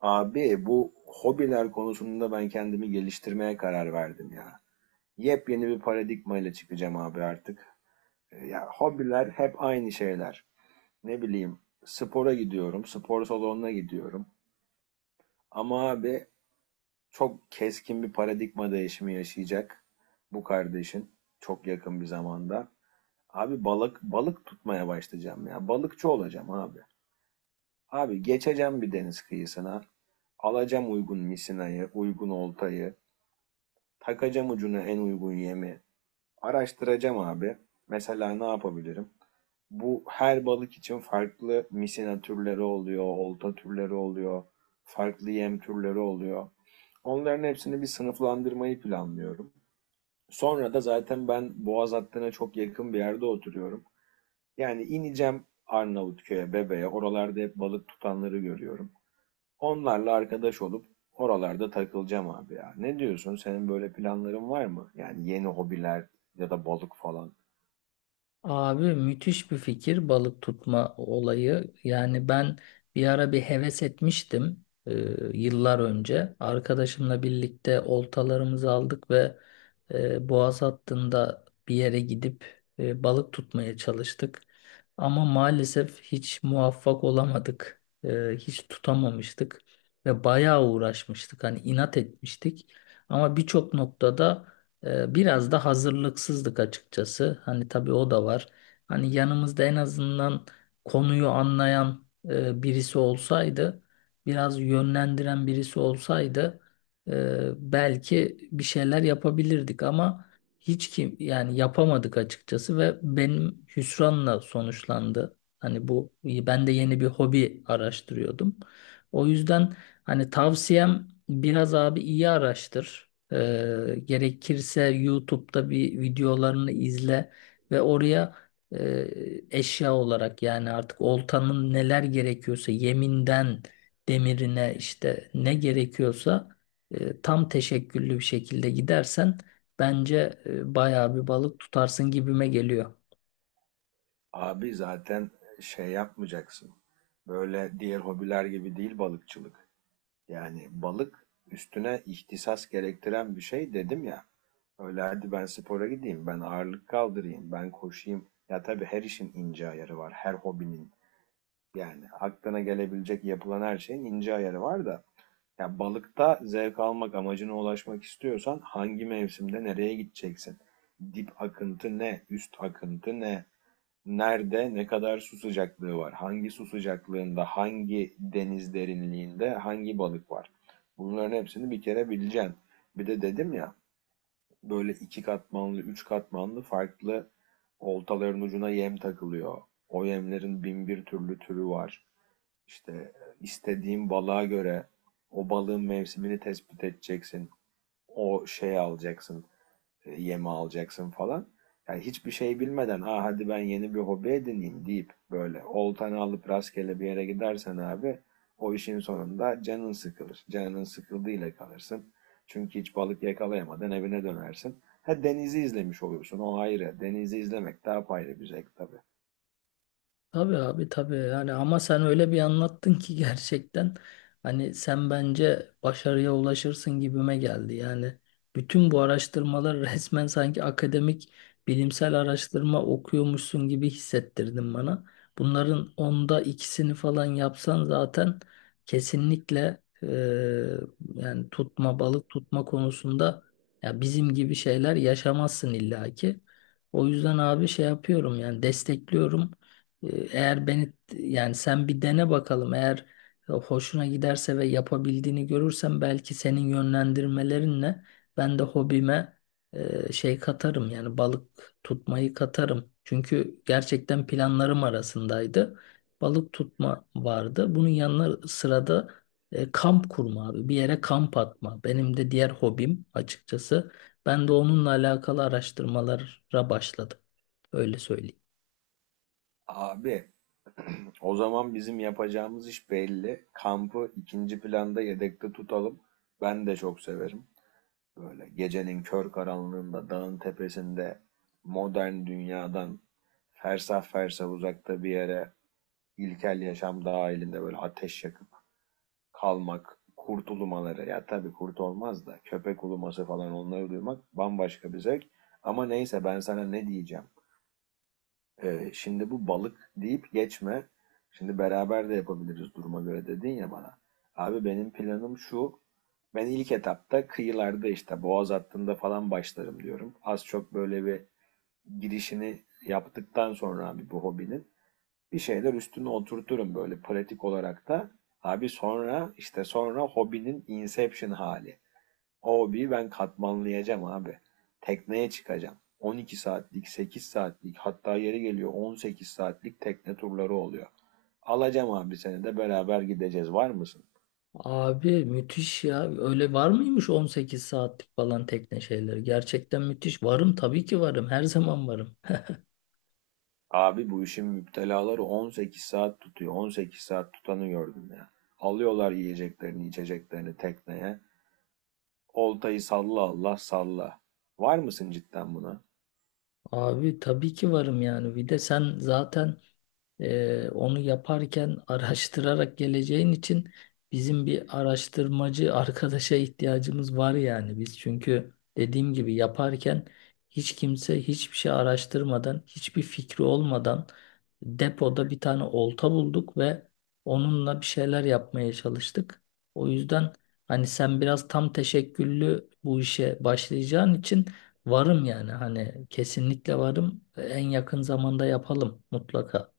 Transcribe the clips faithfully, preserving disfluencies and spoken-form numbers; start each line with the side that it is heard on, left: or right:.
right: Abi bu hobiler konusunda ben kendimi geliştirmeye karar verdim ya. Yepyeni bir paradigma ile çıkacağım abi artık. E, Ya hobiler hep aynı şeyler. Ne bileyim spora gidiyorum, spor salonuna gidiyorum. Ama abi çok keskin bir paradigma değişimi yaşayacak bu kardeşin çok yakın bir zamanda. Abi balık balık tutmaya başlayacağım ya. Balıkçı olacağım abi. Abi geçeceğim bir deniz kıyısına. Alacağım uygun misinayı, uygun oltayı. Takacağım ucuna en uygun yemi. Araştıracağım abi. Mesela ne yapabilirim? Bu her balık için farklı misina türleri oluyor, olta türleri oluyor, farklı yem türleri oluyor. Onların hepsini bir sınıflandırmayı planlıyorum. Sonra da zaten ben Boğaz hattına çok yakın bir yerde oturuyorum. Yani ineceğim Arnavutköy'e, Bebe'ye. Oralarda hep balık tutanları görüyorum. Onlarla arkadaş olup oralarda takılacağım abi ya. Ne diyorsun? Senin böyle planların var mı? Yani yeni hobiler ya da balık falan.
left: Abi müthiş bir fikir balık tutma olayı. Yani ben bir ara bir heves etmiştim, e, yıllar önce. Arkadaşımla birlikte oltalarımızı aldık ve e, boğaz hattında bir yere gidip e, balık tutmaya çalıştık. Ama maalesef hiç muvaffak olamadık. E, hiç tutamamıştık ve bayağı uğraşmıştık. Hani inat etmiştik. Ama birçok noktada ee, biraz da hazırlıksızlık açıkçası. Hani tabii o da var. Hani yanımızda en azından konuyu anlayan e, birisi olsaydı, biraz yönlendiren birisi olsaydı e, belki bir şeyler yapabilirdik ama hiç kim yani yapamadık açıkçası ve benim hüsranla sonuçlandı. Hani bu ben de yeni bir hobi araştırıyordum. O yüzden hani tavsiyem biraz abi iyi araştır. Ee, gerekirse YouTube'da bir videolarını izle ve oraya e, eşya olarak yani artık oltanın neler gerekiyorsa yeminden demirine işte ne gerekiyorsa e, tam teşekküllü bir şekilde gidersen bence e, bayağı bir balık tutarsın gibime geliyor.
right: Abi zaten şey yapmayacaksın. Böyle diğer hobiler gibi değil balıkçılık. Yani balık üstüne ihtisas gerektiren bir şey dedim ya. Öyle hadi ben spora gideyim, ben ağırlık kaldırayım, ben koşayım. Ya tabii her işin ince ayarı var, her hobinin. Yani aklına gelebilecek yapılan her şeyin ince ayarı var da. Yani balıkta zevk almak amacına ulaşmak istiyorsan hangi mevsimde nereye gideceksin? Dip akıntı ne? Üst akıntı ne? Nerede ne kadar su sıcaklığı var? Hangi su sıcaklığında, hangi deniz derinliğinde hangi balık var? Bunların hepsini bir kere bileceksin. Bir de dedim ya böyle iki katmanlı, üç katmanlı farklı oltaların ucuna yem takılıyor. O yemlerin bin bir türlü türü var. İşte e, istediğin balığa göre o balığın mevsimini tespit edeceksin. O şeyi alacaksın, e, yemi alacaksın falan. Yani hiçbir şey bilmeden, ah hadi ben yeni bir hobi edineyim deyip böyle oltanı alıp rastgele bir yere gidersen abi o işin sonunda canın sıkılır. Canın sıkıldığıyla kalırsın. Çünkü hiç balık yakalayamadın evine dönersin. Ha denizi izlemiş olursun o ayrı. Denizi izlemek daha ayrı bir zevk tabii.
left: Tabii abi, tabii yani ama sen öyle bir anlattın ki gerçekten hani sen bence başarıya ulaşırsın gibime geldi. Yani bütün bu araştırmalar resmen sanki akademik bilimsel araştırma okuyormuşsun gibi hissettirdin bana. Bunların onda ikisini falan yapsan zaten kesinlikle, eee, yani tutma balık tutma konusunda ya bizim gibi şeyler yaşamazsın illaki. O yüzden abi şey yapıyorum yani destekliyorum. Ee, Eğer beni yani sen bir dene bakalım, eğer hoşuna giderse ve yapabildiğini görürsem belki senin yönlendirmelerinle ben de hobime e, şey katarım yani balık tutmayı katarım. Çünkü gerçekten planlarım arasındaydı. Balık tutma vardı. Bunun yanına sırada e, kamp kurma abi. Bir yere kamp atma. Benim de diğer hobim açıkçası. Ben de onunla alakalı araştırmalara başladım. Öyle söyleyeyim.
right: Abi o zaman bizim yapacağımız iş belli. Kampı ikinci planda yedekte tutalım. Ben de çok severim. Böyle gecenin kör karanlığında dağın tepesinde modern dünyadan fersah fersah uzakta bir yere ilkel yaşam dahilinde böyle ateş yakıp kalmak, kurt ulumaları ya tabii kurt olmaz da köpek uluması falan onları duymak bambaşka bir zevk. Ama neyse ben sana ne diyeceğim. Ee, şimdi bu balık deyip geçme. Şimdi beraber de yapabiliriz duruma göre dedin ya bana. Abi benim planım şu. Ben ilk etapta kıyılarda işte boğaz hattında falan başlarım diyorum. Az çok böyle bir girişini yaptıktan sonra abi bu hobinin bir şeyler üstüne oturturum böyle pratik olarak da. Abi sonra işte sonra hobinin inception hali. O hobiyi ben katmanlayacağım abi. Tekneye çıkacağım. on iki saatlik, sekiz saatlik hatta yeri geliyor on sekiz saatlik tekne turları oluyor. Alacağım abi seni de beraber gideceğiz. Var mısın?
left: Abi müthiş ya. Öyle var mıymış on sekiz saatlik falan tekne şeyleri? Gerçekten müthiş. Varım, tabii ki varım. Her zaman varım.
right: Abi bu işin müptelaları on sekiz saat tutuyor. on sekiz saat tutanı gördüm ya. Alıyorlar yiyeceklerini, içeceklerini tekneye. Oltayı salla Allah salla. Var mısın cidden buna?
left: Abi tabii ki varım yani. Bir de sen zaten, Ee, onu yaparken araştırarak geleceğin için bizim bir araştırmacı arkadaşa ihtiyacımız var, yani biz çünkü dediğim gibi yaparken hiç kimse hiçbir şey araştırmadan, hiçbir fikri olmadan depoda bir tane olta bulduk ve onunla bir şeyler yapmaya çalıştık. O yüzden hani sen biraz tam teşekküllü bu işe başlayacağın için varım yani, hani kesinlikle varım, en yakın zamanda yapalım mutlaka.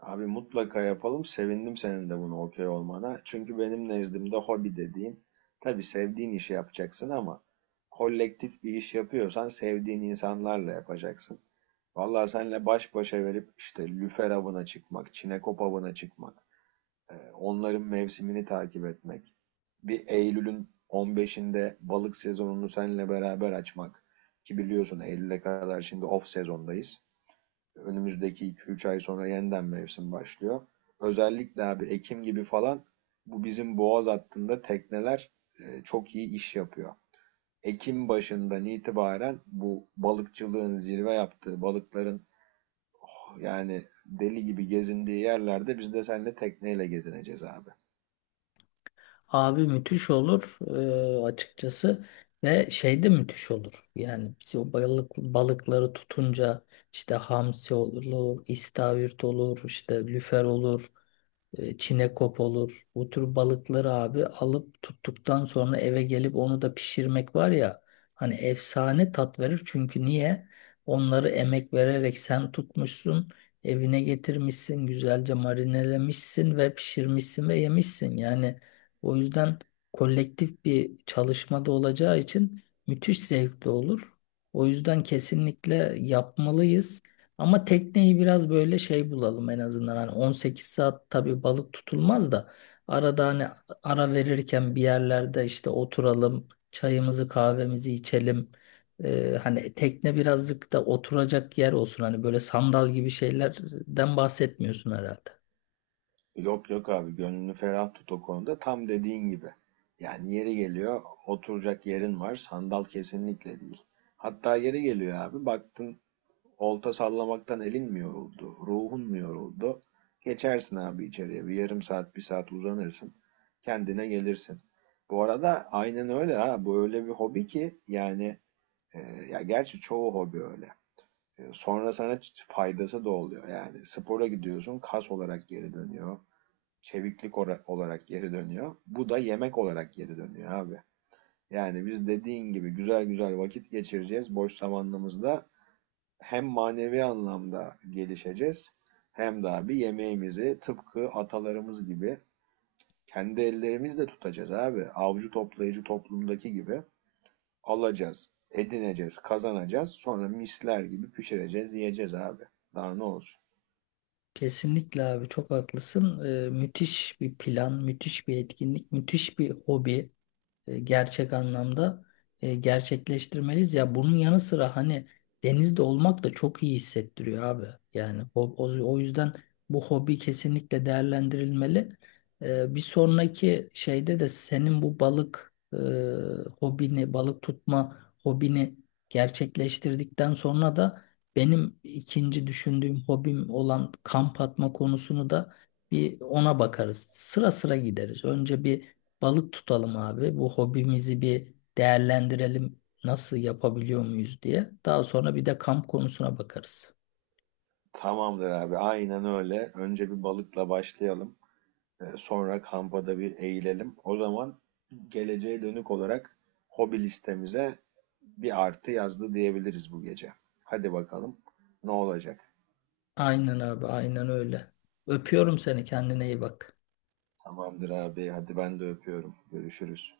right: Abi mutlaka yapalım. Sevindim senin de buna okey olmana. Çünkü benim nezdimde hobi dediğin, tabii sevdiğin işi yapacaksın ama kolektif bir iş yapıyorsan sevdiğin insanlarla yapacaksın. Vallahi senle baş başa verip işte lüfer avına çıkmak, çinekop avına çıkmak, e, onların mevsimini takip etmek, bir Eylül'ün on beşinde balık sezonunu seninle beraber açmak ki biliyorsun Eylül'e kadar şimdi off sezondayız. Önümüzdeki iki üç ay sonra yeniden mevsim başlıyor. Özellikle abi Ekim gibi falan bu bizim boğaz hattında tekneler e, çok iyi iş yapıyor. Ekim başından itibaren bu balıkçılığın zirve yaptığı balıkların yani deli gibi gezindiği yerlerde biz de seninle tekneyle gezineceğiz abi.
left: Abi müthiş olur eee, açıkçası. Ve şey de müthiş olur. Yani biz o balık, balıkları tutunca işte hamsi olur, istavrit olur, işte lüfer olur, eee, çinekop olur. Bu tür balıkları abi alıp tuttuktan sonra eve gelip onu da pişirmek var ya, hani efsane tat verir. Çünkü niye? Onları emek vererek sen tutmuşsun, evine getirmişsin, güzelce marinelemişsin ve pişirmişsin ve yemişsin. Yani o yüzden kolektif bir çalışmada olacağı için müthiş zevkli olur. O yüzden kesinlikle yapmalıyız. Ama tekneyi biraz böyle şey bulalım en azından. Hani on sekiz saat tabii balık tutulmaz da arada hani ara verirken bir yerlerde işte oturalım, çayımızı kahvemizi içelim. Ee, hani tekne birazcık da oturacak yer olsun. Hani böyle sandal gibi şeylerden bahsetmiyorsun herhalde.
right: Yok yok abi gönlünü ferah tut o konuda tam dediğin gibi. Yani yeri geliyor oturacak yerin var sandal kesinlikle değil. Hatta yeri geliyor abi baktın olta sallamaktan elin mi yoruldu, ruhun mu yoruldu? Geçersin abi içeriye. Bir yarım saat, bir saat uzanırsın. Kendine gelirsin. Bu arada aynen öyle ha. Bu öyle bir hobi ki yani e, ya gerçi çoğu hobi öyle. E, sonra sana faydası da oluyor. Yani spora gidiyorsun, kas olarak geri dönüyor. Çeviklik olarak geri dönüyor. Bu da yemek olarak geri dönüyor abi. Yani biz dediğin gibi güzel güzel vakit geçireceğiz boş zamanımızda hem manevi anlamda gelişeceğiz hem de abi yemeğimizi tıpkı atalarımız gibi kendi ellerimizle tutacağız abi. Avcı toplayıcı toplumdaki gibi alacağız, edineceğiz, kazanacağız. Sonra misler gibi pişireceğiz, yiyeceğiz abi. Daha ne olsun?
left: Kesinlikle abi, çok haklısın. Ee, müthiş bir plan, müthiş bir etkinlik, müthiş bir hobi, e, gerçek anlamda e, gerçekleştirmeliyiz. Ya bunun yanı sıra hani denizde olmak da çok iyi hissettiriyor abi. Yani o, o, o yüzden bu hobi kesinlikle değerlendirilmeli. E, bir sonraki şeyde de senin bu balık, e, hobini, balık tutma hobini gerçekleştirdikten sonra da benim ikinci düşündüğüm hobim olan kamp atma konusunu da bir ona bakarız. Sıra sıra gideriz. Önce bir balık tutalım abi. Bu hobimizi bir değerlendirelim. Nasıl, yapabiliyor muyuz diye. Daha sonra bir de kamp konusuna bakarız.
right: Tamamdır abi, aynen öyle. Önce bir balıkla başlayalım. Ee, Sonra kampa da bir eğilelim. O zaman geleceğe dönük olarak hobi listemize bir artı yazdı diyebiliriz bu gece. Hadi bakalım ne olacak.
left: Aynen abi, aynen öyle. Öpüyorum seni. Kendine iyi bak.
right: Tamamdır abi. Hadi ben de öpüyorum. Görüşürüz.